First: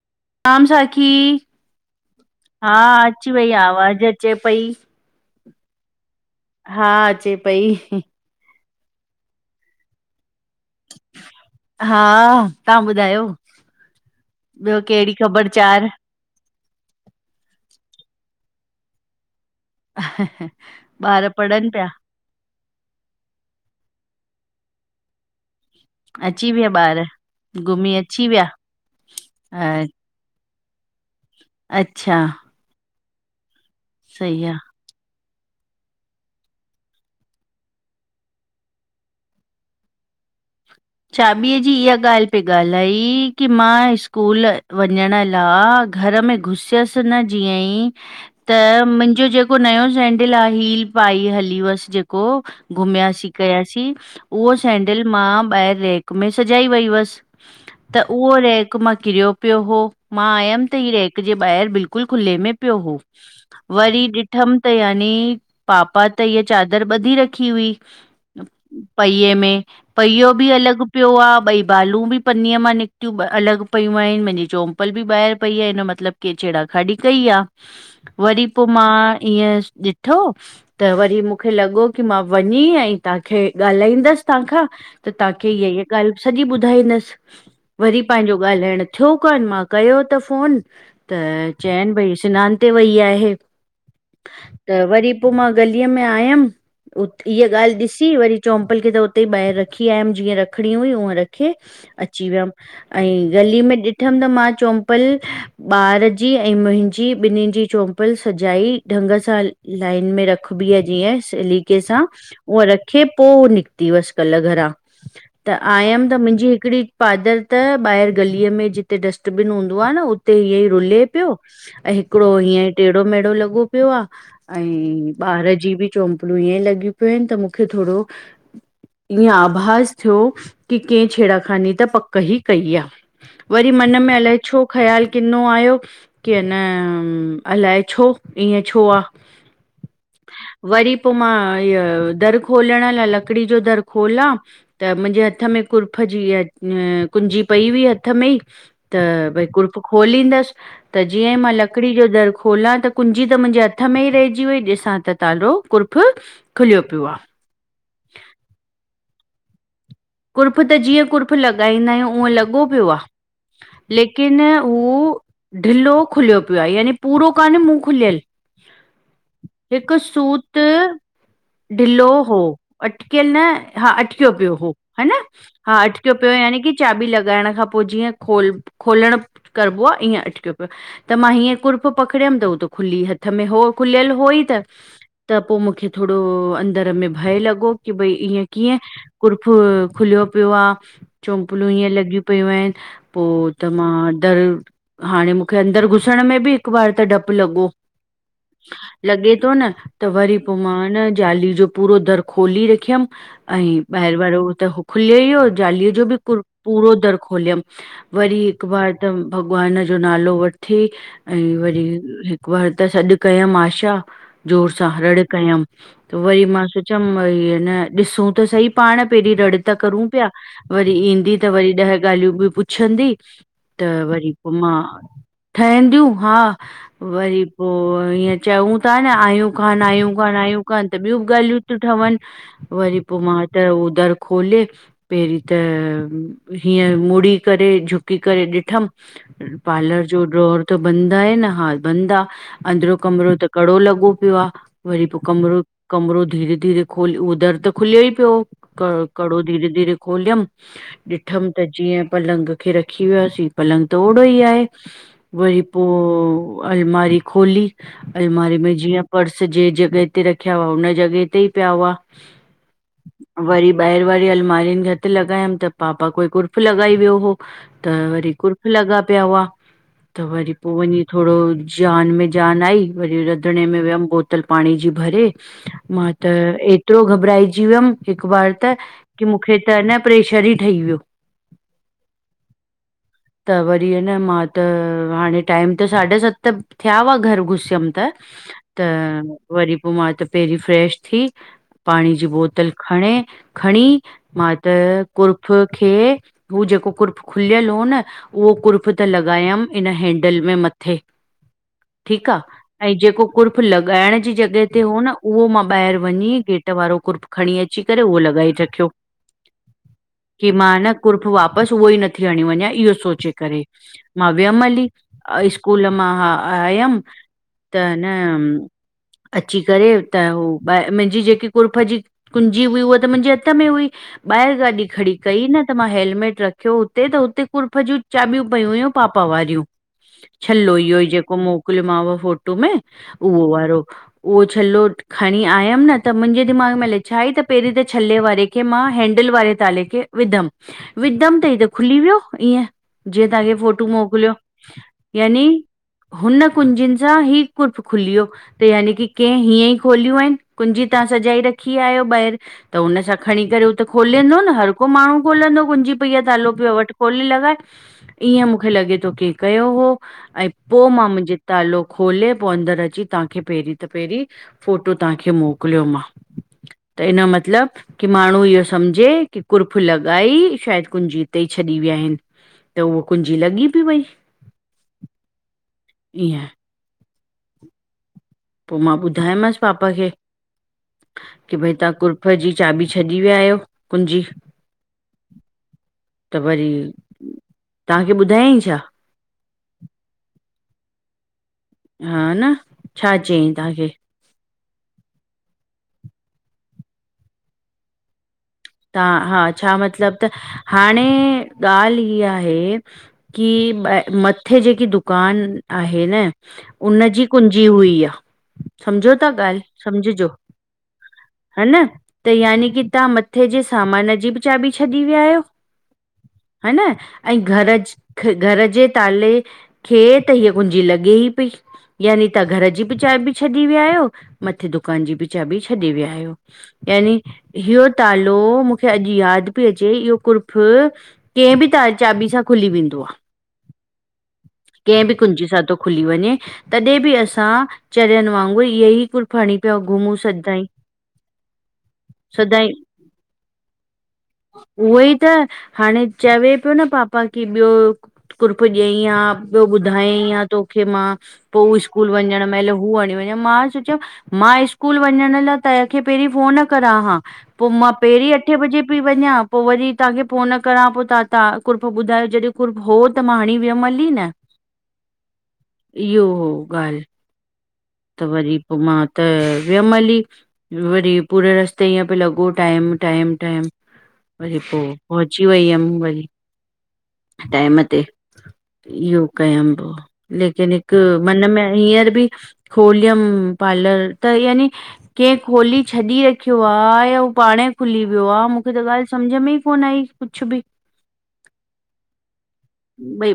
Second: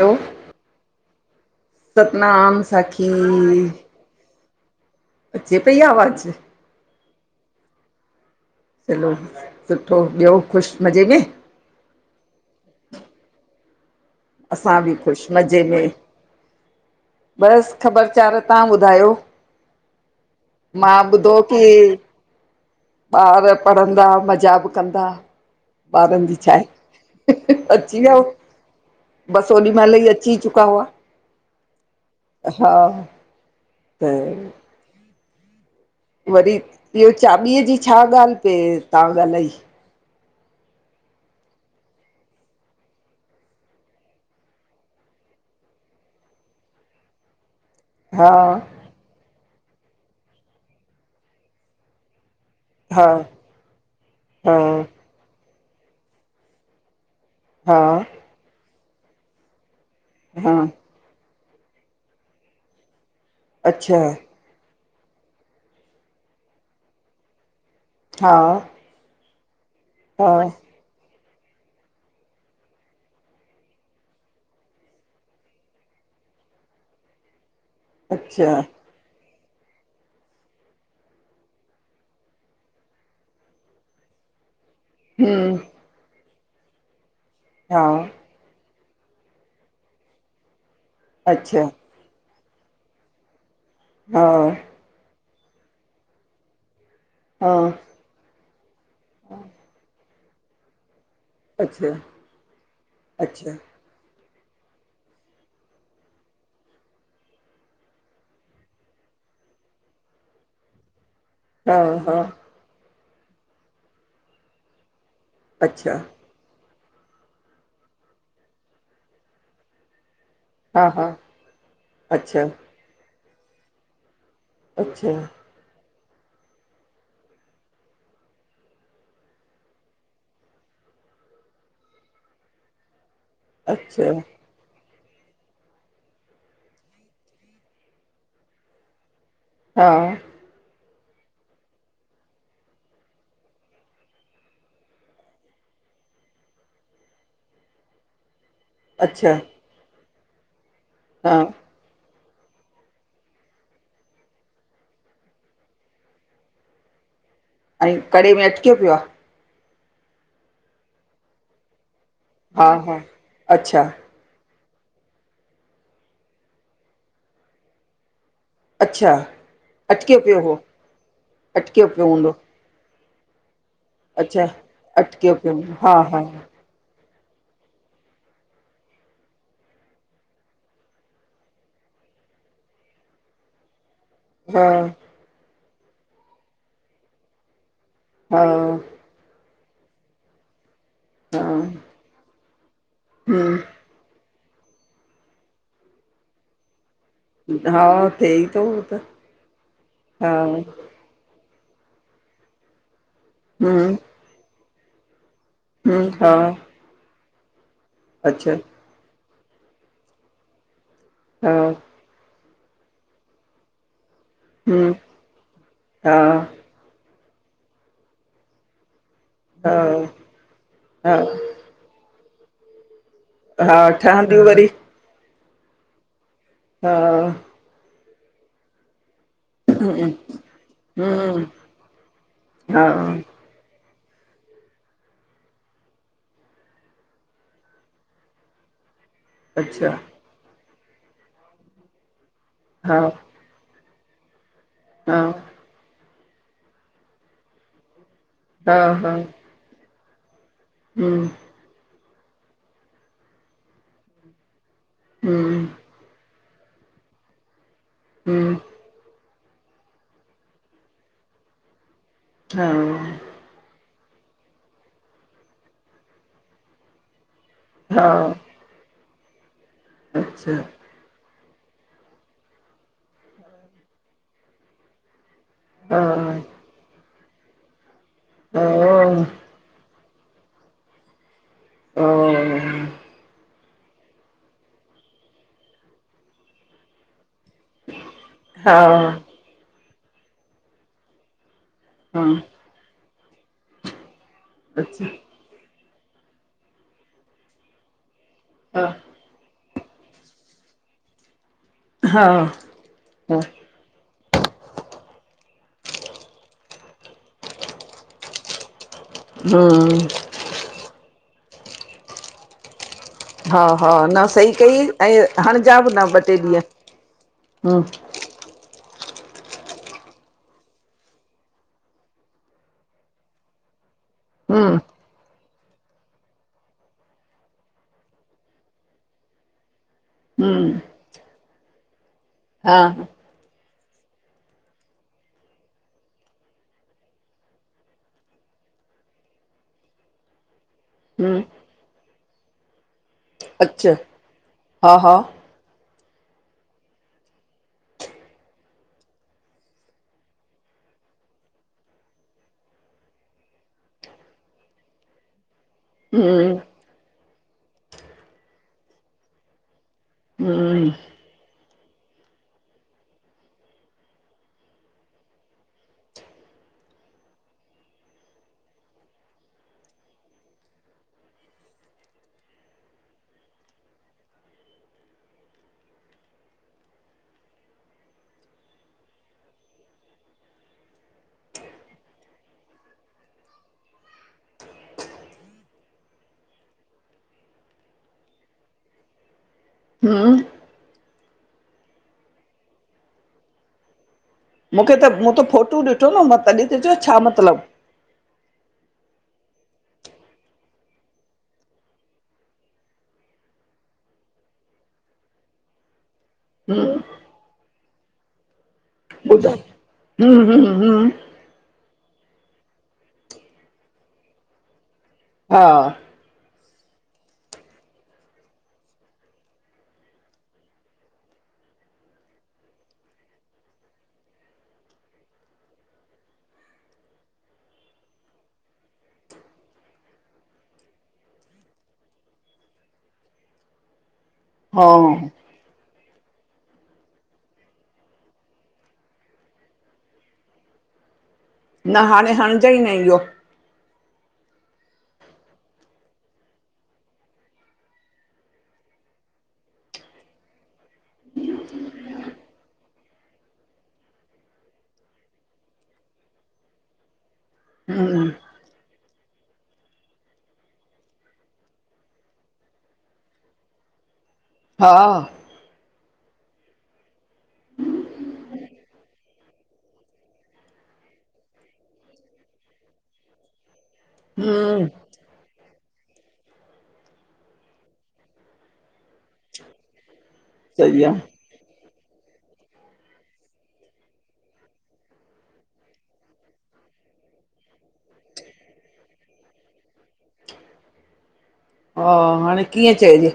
हलो सतनाम साखी सतनाम - हा साखी अची वई आवाज़ अचे पई। अचे पई आवाज़। हा अचे पई। चलो सुठो, ॿियो ख़ुशि, मज़े में? हा तहां ॿुधायो, असां ॿियो बि कहिड़ी ख़ुशि मज़े में ख़बरचार? बसि ख़बरचार तहां ॿुधायो, मां ॿार ॿुधो की पढ़नि पिया ॿार पढ़ंदा मज़ा बि कंदा। ॿारनि जी अची छा विया ॿार? हे, घुमी अची वियो हो, विया बसि ओॾी अ- महिल ई अची चु का हुवा अच्छा हा त सही आ। वरी इह्यो चॿीअ जी छा ॻाल्हि पेए तहां ॻाल्हाई चाॿीअ जी इह्या ॻाल्हि पए ॻाल्हाई की मां स्कूल वंञंण ला घर में घुसियसि न जीअं ई हा त मुंजो जेको नयो सेंडिल आ हील पाई हली हुवसि जेको हा घुमियासीं कयासीं, उहो हा सैंडिल मां ॿाहिरि रेक में सजाई वई हुअसि‌। हा। उहो रेक मां किरियो पियो हो, मां हा हा आयमि त हीय रेक जे ॿाहिरि बिल्कुलु खुले में पियो हो, अच्छा वरी ॾि ॾिठमि त यानी, पापा त हीय चादर ॿधी रखी हुई। हा। पहिए में, पहियो हा बि अलॻि पियो आ ॿई बालूं बि पन्नीअ मां निकितियूं अलॻि पियूं आहिनि मुंहिंजी चोम्पल बि ॿाहिरि पई, आ हिनयो मतिलबु केहे छेड़ा खाड़ी कई आ। [inaudible] वरी पो मां ईंयं ॾिठो त वरी मूखे लगो की मां वञी अई तहांखे गालाईंदस तहांखां त तांखे हम्म इय-इय गाल सॼी बुधाईंदस, हा वरी पान्ज़ो ॻालाण थ्यो कान मां कयो त फ़ोन, त अच्छा च़यन भई सिनान ते वई आहे। हा त वरी पो मां गलीअ में आयम, उत् इय हा ॻाल ॾिसी वरी चोम्पल खे त हुते ई बाहेर रखी आयम जीअं रखणी हुई उअ रख खे अच्छा अची वयम, एई अच्छा गली में ॾिठम त मां चोम्पल ॿार जी ऐं मुहिंजी बिनिन जी चोम्पल सजाई, ढंग सां हल लाइन में रखबी आ जिअं हा सलीके सां, हा उअ रखे पो हो निकती वस कल घरां। त अच्छा आयम त मुन्ज़ी हिकड़ी पाद़र त ॿाहेर गलीअ में जीते डस्टबीन हूंदो आ न उ उते इअं ई हा रुले हा पयो, ऐं हिकड़ो अच्छा हीअं टेड़ो-मेढ़ो लगो पयो आ। अई अच्छा ॿार जी बि चोम्पलूं इअं लगी पयूं इन त मूखे थोरो ईय आ भास थ्यो की कहिं छेड़ाखानी त पक्क ई कई आ‌। वरी मन अच्छा में अलाए छो ख़्याल किंनो आयो की, अन अलाए छो ईअं छो आ। हां वरी पो मां इअ दर खोलण ला लकड़ी जो दर खोलां त मुन्ज़े हथ में कुर्फ़ जी इअ कुंज़ी पई हुई हथ में ई त अच्छा भई कुर्फ़ खोलींदस त जीअं ई हा मां ल लकड़ी जो दर खोलां त कुंजी त मुन्ज़े हथ में ई रहे जी वई ॾिसां त तालो कुर्फ़ ख़ुलयो प्यो आ। ऐं कड़े में अटक्यो प्यो आ। कुर्फ़ त जीअं कुर्फ़ लॻाईंदा आयूं उअ लॻो हा पयो आ, हा अच्छा ले लेकिन ऊ ढिल्लो ख़ुलयो पयो आ, याने पूरो काने मूं ख़ुलयल। अच्छा हिक अटकियो पियो हो सूत, अटकियो पियो ढीलों हूंदो हो। अटकयल न, हा अटक्यो अच्छा प्यो हो हन्! अटकियो पियो हूंदो हा अटक्यो प्यो हो याने की चाॿी लगायण खां पो जीअं खोल, खोलण करबो आ ईअं अटक्यों प्यो आ। त मां हीअं कुर्फ़ पकड़यम त हो त ख़ुली हथ में हो। ख़ुलयल होई त, हा त पो मूखे थोड़ो अंदर में भय लगो कि भई हा इअ कीअं, कुर्फ़ खुलयो प्यो आ, हा चोम्पलूूं इअ लॻियूं प पयूं आऐन, पो त हम्म मां डर, हाणे मूखे अंदर घुसण में बि हिक़ बार त डप प् लगो, हा थिए ई थो हो त लगे तो न! त हा वरी पो मां जाली जो पूरो दर खोली रखयम, ऐं हम्म ॿाहेर वारो त हो खुलयो ई हो ज़ालीय हम्म जो बि हा पूर, पूरो दर ख़ोलयम वरी अच्छा हिक़ बार त भगवान जो नालो वठी हा ऐं वरी हिक़ बार त सॾ कयम आशा, ज़ोर सां हम्म रड़ कयम। त हा वइ मां सोचम, ऐं अन ॾिसूं त सई पाण पेरीं रड़ त हा करूं प्या, वरी हा ईंदी त वरी ॾह ॻालयूं बि पुछंदी। हा त वरी ठहंदियूं पो मां ठहींदूं हा, हा वरी पो ईअं चऊं ता न आयूं कान आयूं, कान आयूं कान त ॿयूं हम्म ॻालयूं ती ठवन हा वरी पो मां त ओ दर खोले पेहऱी त हीअ मूड़ी करे, झुकी करे ॾिठम। अच्छा पार्लर जो डॉर त बंदि आहे न, हा बंदि आ, अंदरो हा कमरो त कॾो लॻो पियो आ, वरी हा पोइ कमिरो कमिरो धीरे-धीरे खोल उह दर त खुलियो ई पियो। हा क हा कॾो धीरे-धीरे खोलियमि, हम्म ॾिठम त जीअं पलंग खे रखी वयासीं, पलंग त ओड़ो ई आहे। वरी हम्म पोइ अलमारी खोली, हम्म अलमारी में जीअं पर्स जे जॻह ते रखिया हुआ, हुन जॻह ते ई पिया हुआ। हा। वरी ॿाहिरि वारी अल्मारिनि खे हथ लॻायमि, त पापा कोई कुर्फ़ लगॻाई वियो हो। त हा वरी कुर्फ लॻा पिया हुआ, त वरी अच्छा पोइ वञी थोडो जान में जान आई, वरी रंधिणे में वियमि बोतल पाणी जी भरे हा मां त एतिरो घबराएजी वियमि, हिकु बार ओ त की, मूंखे त न प्रेशर ई ठही वयो। [unintelligible] त वरी ह न मां त, हाणे टाइम त साढे सत, थिया हुआ घर घुसी थियमि त, हा त वरी पोइ मां त पहिरीं फ्रेश थी पाणी हा जी बोतल खणे खणी मां त अच्छा कुरक कुफ खे, हू जेको कुर्फ खुलियल हो न, उहो हा कुर्फ त लॻायमि इन हैंडल में मथे हा ठीकु आ, ऐं जेको कुर्फ लॻाइण जी जॻह उते हुओ न, उहो मां ॿाहिरि वञी, गेट वारो कुर्फ खणी अची करे उहो लॻाए रखियो। हा। की मां न, कुर्फ वापसि उहो ई नथी हणी वञा इहो सोचे करे, हा हा न मां सही वियमि हली, कई ऐं इस्कूल हणिजाब न मां ॿ हा टे ॾींहं आयमि त हम्म न अची करे, त उ ॿ मुंहिंजी जेकी कुर्फ जी कुंॼी हुई उह त मुंहिंजे हथ में हुई, ॿाहिरि हम्म गाॾी खड़ी कई न त मां हेलमेट रखियो हुते, त हुते कुर्फ जी चाबियूं पई हुयूं पापा वारियूं हम्म छल्लो इहो, जेको मोकिलियोमाव फोटो में हा उहो वारो, उहो छल्लो खणी आयमि न त मुंहिंजे दिमाग़ में ल छा ई त पहिरीं त छल्ले वारे खे मां हैंडल वारे ताले खे विधमि, विधमि हम्म त खुली वियो ईअं, जीअं तव्हांखे फोटू अच्छा मोकिलियो, हा हा यानी हुन कुंजिनि सां ही कुर्फ खुली वयो। त यानि की के हीअं ई खोलियूं आहिन, कुंजी तां सॼाई रखी खी आयो ॿाहिरि, त हुन सां खणी करे उह त खोलंदो न, हर को माण्हू खोलंदो कुंजी भैया तालो हम्म पयो वटि खोले लॻाए, ईअं मूंखे लॻे थो के कयो हो। ऐं पोइ हम्म मां मुंहिंजे तालो खोले पोइ अंदरि अची, तव्हांखे पहिरीं त पहिरीं, फोटो तव्हांखे मोकिलियो मां। त इन यो मतिलब कि माण्हू इह्यो सम्झे की कुर्फु लॻाई शायदि कुन्ॼी इते ई छॾी विया हिन। त उह कुन्जी लॻी ॿि वई, ईअं [inaudible] पो मां ॿुधायोमांसि पापा खे। की भई तहां कुर्फ ॼी चाबी छॾी विया आहियो, कुंॼी। त वरी तहांखे ॿुधायंई छा। हुं। हा न, छा चयईं तहांखे? मूंखे त मूं त फोटू ॾिठो न मां तॾी त चयो छा मतिलबु, ता हा छा मतिलब त हाणें ॻाल्हि ईह्या हे की ॿ मत्थे ॼेकी दुकान आहे न, उन्हजी कुंॼी हुई इह्या, सम्झो ता ॿुध ॻाल्हि, सम्झॼो हम्म हम्म हम्म हा न त यानि की तहां मत्थे ॼे सामान ॼी ॿि चाॿी छॾी वियायो। हा हा न, ऐं घर ज् ख् घर ॼे ताले खे त हीअ कुुंॼी लॻेई पई। यानी तहां घर ॼी ॿि चाॿी छॾी वियायो, मथे दुकान ॼी ॿि चाॿी छॾे वियायो। यानी इह्यो तालो, मुखे अॼु यादि प्यो अचे इह्यो कुर्फु, केंहिं ॿि त चाॿी सां खुली वेंदो आ हा केंहिं ॿि कुंॼी सां तो खुली वञें। तॾहिं ॿि असां चरियनि वांगुरु ईह्ये ही कुर्फु हणीं पिया घुमूं सदाईं, न हांणें सदाईं हणिजंई न इह्यो। उहोई त हांणें चवे पियो न पापा की ॿियो कुर्फु ॾियईं आं, ॿियो ॿुधायंई आं, तोखे मां। पो स्कूल वंञंणु महिल हू हणीं वंञेआ, मां सोचियम् मां स्कूल वंञंण लाए ताहिंखे पहिरीं फ़ोन करां हां, पो मां पहिरीं अठे ॿॼे पी वंञां पो वरी तहांखे फ़ोन करां, पो तहां -तहां कुर्फ ॿुधायो जॾहिं कुर्फ हो त मां हंणीं वियमि हली न। हा। इह्यो हो ॻाल्हि, त वरी पो मां त वियमि हली। वरी पूरे रस्ते ईअं पियो लॻो, टाइम- टाइम- टाइम। वरी पो हम्म पहुंची वई हम वरी, टाइम ते इह्यो, कयम पो लेकिन हिकु सही आहे मन में हींअर ॿि खोलियम पार्लर त यानी, केंह खोली छॾी रखियो आ या हु पांणंई खुली वियो आ, मुखे त ॻाल्हि सम्झ में ई कोन आई। कुछु ॿि, हा हाणे कीअं चइजे ॿई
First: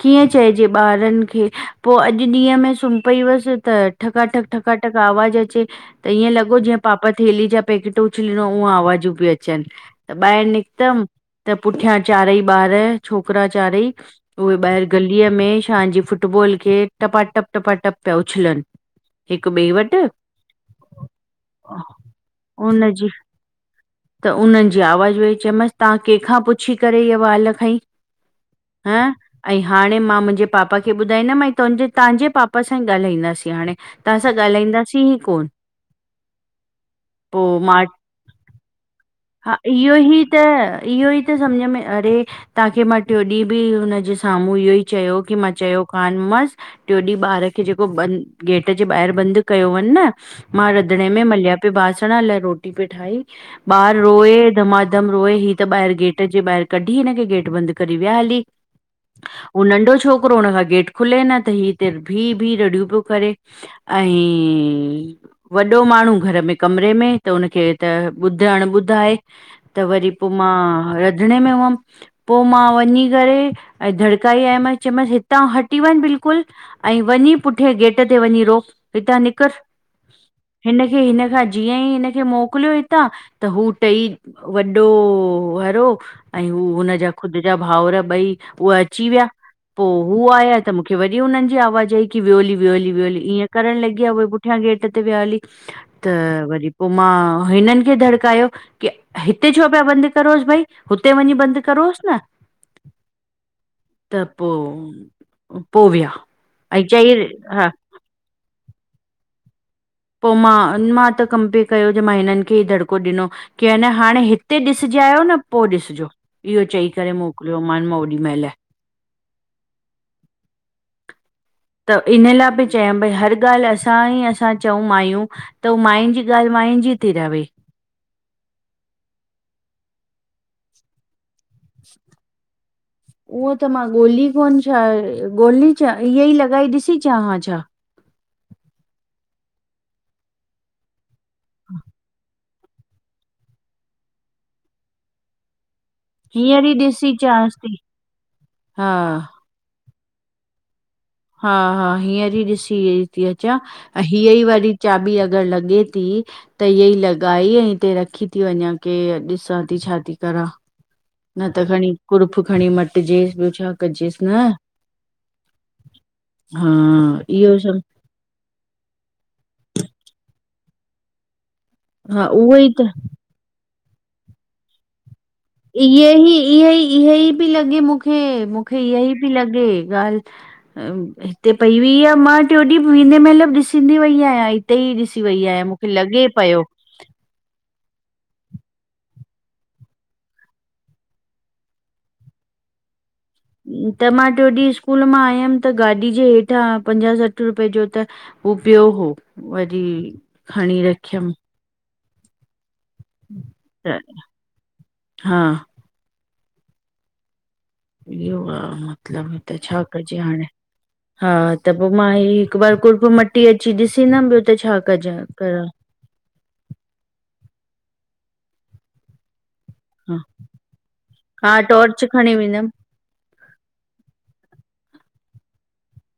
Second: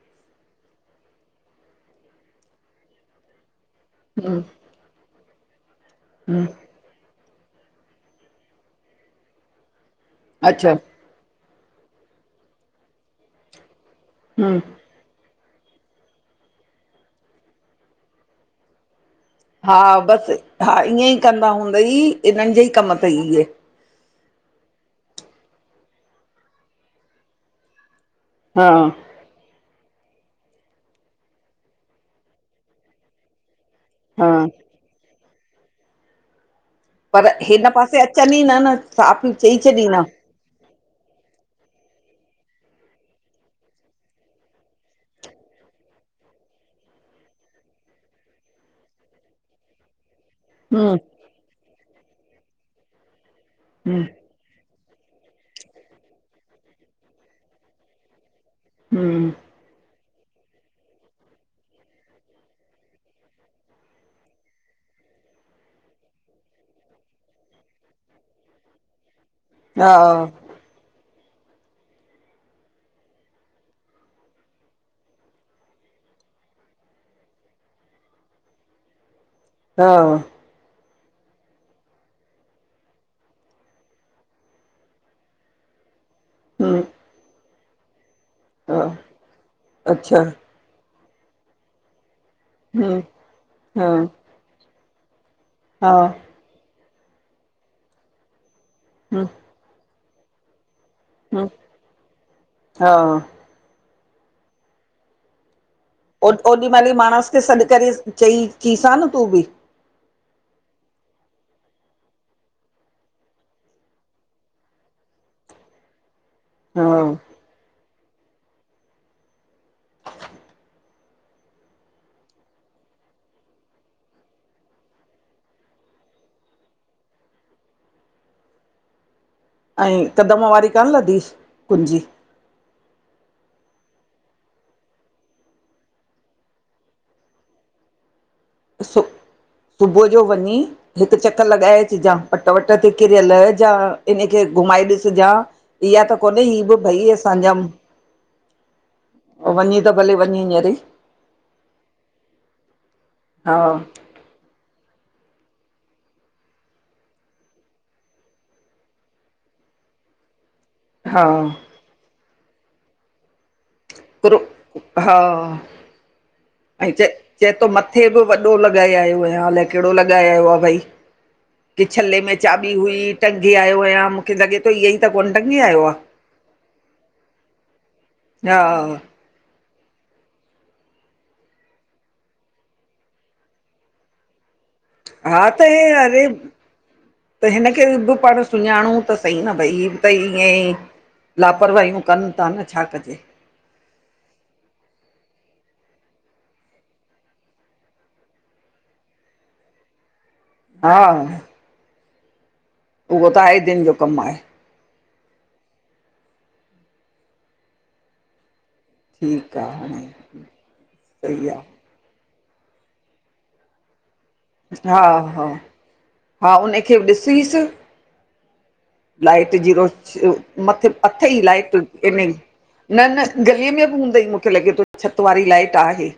कीअं चइॼे ॿारनि खे पो अॼु ॾींहं में सुम्ह पई हुअसि, त ठका ठक ठक ठका ठक आवाज़ अचे त, ईअं हम्म लॻो ॼीअं पापा थेली ॼा पैकेट उछलिनो ऊहं आवाजूं प्यूं अचनि, त ॿाहिरि अच्छा निकितमि त पुठियां चारई ॿार, छोकिरा चारई, उहे हम्म ॿाहिरि गलीअ में शान ॼी फुटबॉल खे टपा टप, टपा टप पिया उछलनि। हिक ॿिए हा वटि ॿसि हा ईअंई कंदा हूंदई, इन्हनि ॼे ई कम हुनजी तई इहे। त उन्हनि ॼी आवाॼु वेईचे चयमांसि तहां कंहिंखां पुछी करे इह वाल् खईं? हा हं ऐं हांणें मां मुंजे पापा खे ॿुधाईंदमिएं ई तुन्जे तांजे पापा सांइ ॻाल्हाईंदासीं हांणें, हा तहांसां ॻाल्हाईंदासीं ही कोन। पर पोइ हिन मां पासे अचनि ई न -न साफ़ हा चई इहो छॾीन हां, ई त इह्यो ई त सम्झ में अरे तव्हांखे मां टियो ॾींहं बि हुनजे साम्हूं इहो ई चयो की मां चयो कानि मांसि, टियों ॾींहुं ॿार खे जेको बंदि गेट जे ॿाहिरि बंदि कयो हुनि न मां हम्म रंधिणे में मलिया पे बासण अलाए रोटी पे ठाई, ॿार हम्म रोए धमाक हिकदमि रोए, ही त ॿाहिरि गेट जे ॿाहिरि कढी हिनखे गेट बंद करे विया हली। हम्म। हू नंढो छोकिरो, हुन खां गेट खुले न त ही हिते भी-भी रड़ियूं पियो करे। ऐं। वॾो माण्हू घर में कमरे में त हुनखे त ॿुधण ॿुधाए त वरी पो हा मां रंधणे में हुअम। पो मां वञी करे दधड़काई आई मांस, चईमांस हितां हटी वञ बिल्कुल। ऐं वञी पुठियां गेट ते वञी रो, हितां निकर। हा। हिनखे हिनखां जीअं ई हिनखे मोकिलियो हितां त हू टई वॾो वारो ऐं हू हम्म हुनजा ख़ुद जा भाउर ॿई, हूहे हा अची व्या पो अच्छा हू आया त मूंखे वरी हुनन आवाज आई कि वियोहली, वियोहली, हम्म वियोहली, ईअं करण हा लॻी, उई पुठियां गेट ते विहो हली हा त वरी पो मां हिनन खे धड़कायो। कि हम्म हिते छो पया बंद करोस भाई, हुते वञी हम्म बंद करोस न। हा त पो, पो वया। ओॾीमल ई माणस खे सॾ करे चई चसां न तूं ॿि। पो मां मां त कंपेर कयो जे मां हिनन खे ही दड़को ॾिनो। कि अञा, हाणे हिते ॾिसजी आयो न, पो ॾिसजो। इहो हा चई करे मोकलियोमान मां ओॾीमैल। त इन लाइ बि चय भई हर ॻाल असां ई असां चऊं माइयूं, त उ माइन जी ॻाल, माइन जी ती रवे। ऐं कदमवारी कान लधी कुंजी? उहो त मां ॻोल्ही कोन, छा ॻोल्हे अचां, इअ ई लॻाई ॾिसी अचां हां छा? सु सुबुह जो वञी हिक चकर लॻाए अचजां। पट वट ते किरियल हजा, इनखे घुमाए ॾिसजां। इहा त कोन्हे, हि हींअर ई ॿ भई ॾिसी चांस असांजाम। थी हा वञी त भले वञ हींअर ई। हा हा हींअर ई ॾिसी ती अचां हा ए हीअ ई वारी चाबी अगर लॻे ती त इअ ई लॻाई ऐं हिते रखी थी वञा, के ॾिसां थी, छा थी करां। हा न त खणी, कुरफ खणी मटजेस, ब्यो छा। कजेसि कुरु, न हा, हा ऐं च चए इहो तो सभु मथ थे ॿि वॾो लॻाए आयो आयां, अलाए केड़ो लॻाए आयो आ भई। कि छल्ले हा में उहो ई चाबी त हुई, टंगी आयो आयां, मूंखे लॻे तो ईअ ई त कोन टंगी आ ईए ही, इए ही, इए ही पी लॻे मूंखे, आहे हा मूंखे इहा ई पी लॻे ॻाल। हिते पई हुई आ, मां टियो ॾींहं वेंदे मैंल ॾिसंदी वई आयां हिते ई डीस अची वई हा आहे त हे मूंखे लॻे अरे पयो। त हिन खे ॿि पाण सुञाणूं त सही न भई, हि ॿ त ईअं ई लापरवाहियूं कन ता न, छा कजे। त मां टियों ॾींह स्कूल मां आयम त गाॾी जे हेठां पंजाह सठ रुपए जो त हु प्यो हो, वरी खणी हा रख्यम। उहो त आहे दिन जो त कम आहे। हा। इहो आ मतलब, त ठीकु आहे छा कजे हाणे, हा सही आहे त पो मां हे हिक बार कुरफ मटी अची ॾिसींदम, ब्यो त छा हा कजा हा कर। हा हुनखे ब ॾिसीस। लाइट, जीरो हा मथे अथ ई हा लाइट टॉर्च इने खणी वेंदमि न, न गलीअ में बि हूंदई मूंखे लॻे थो छति वारी लाइट आहे।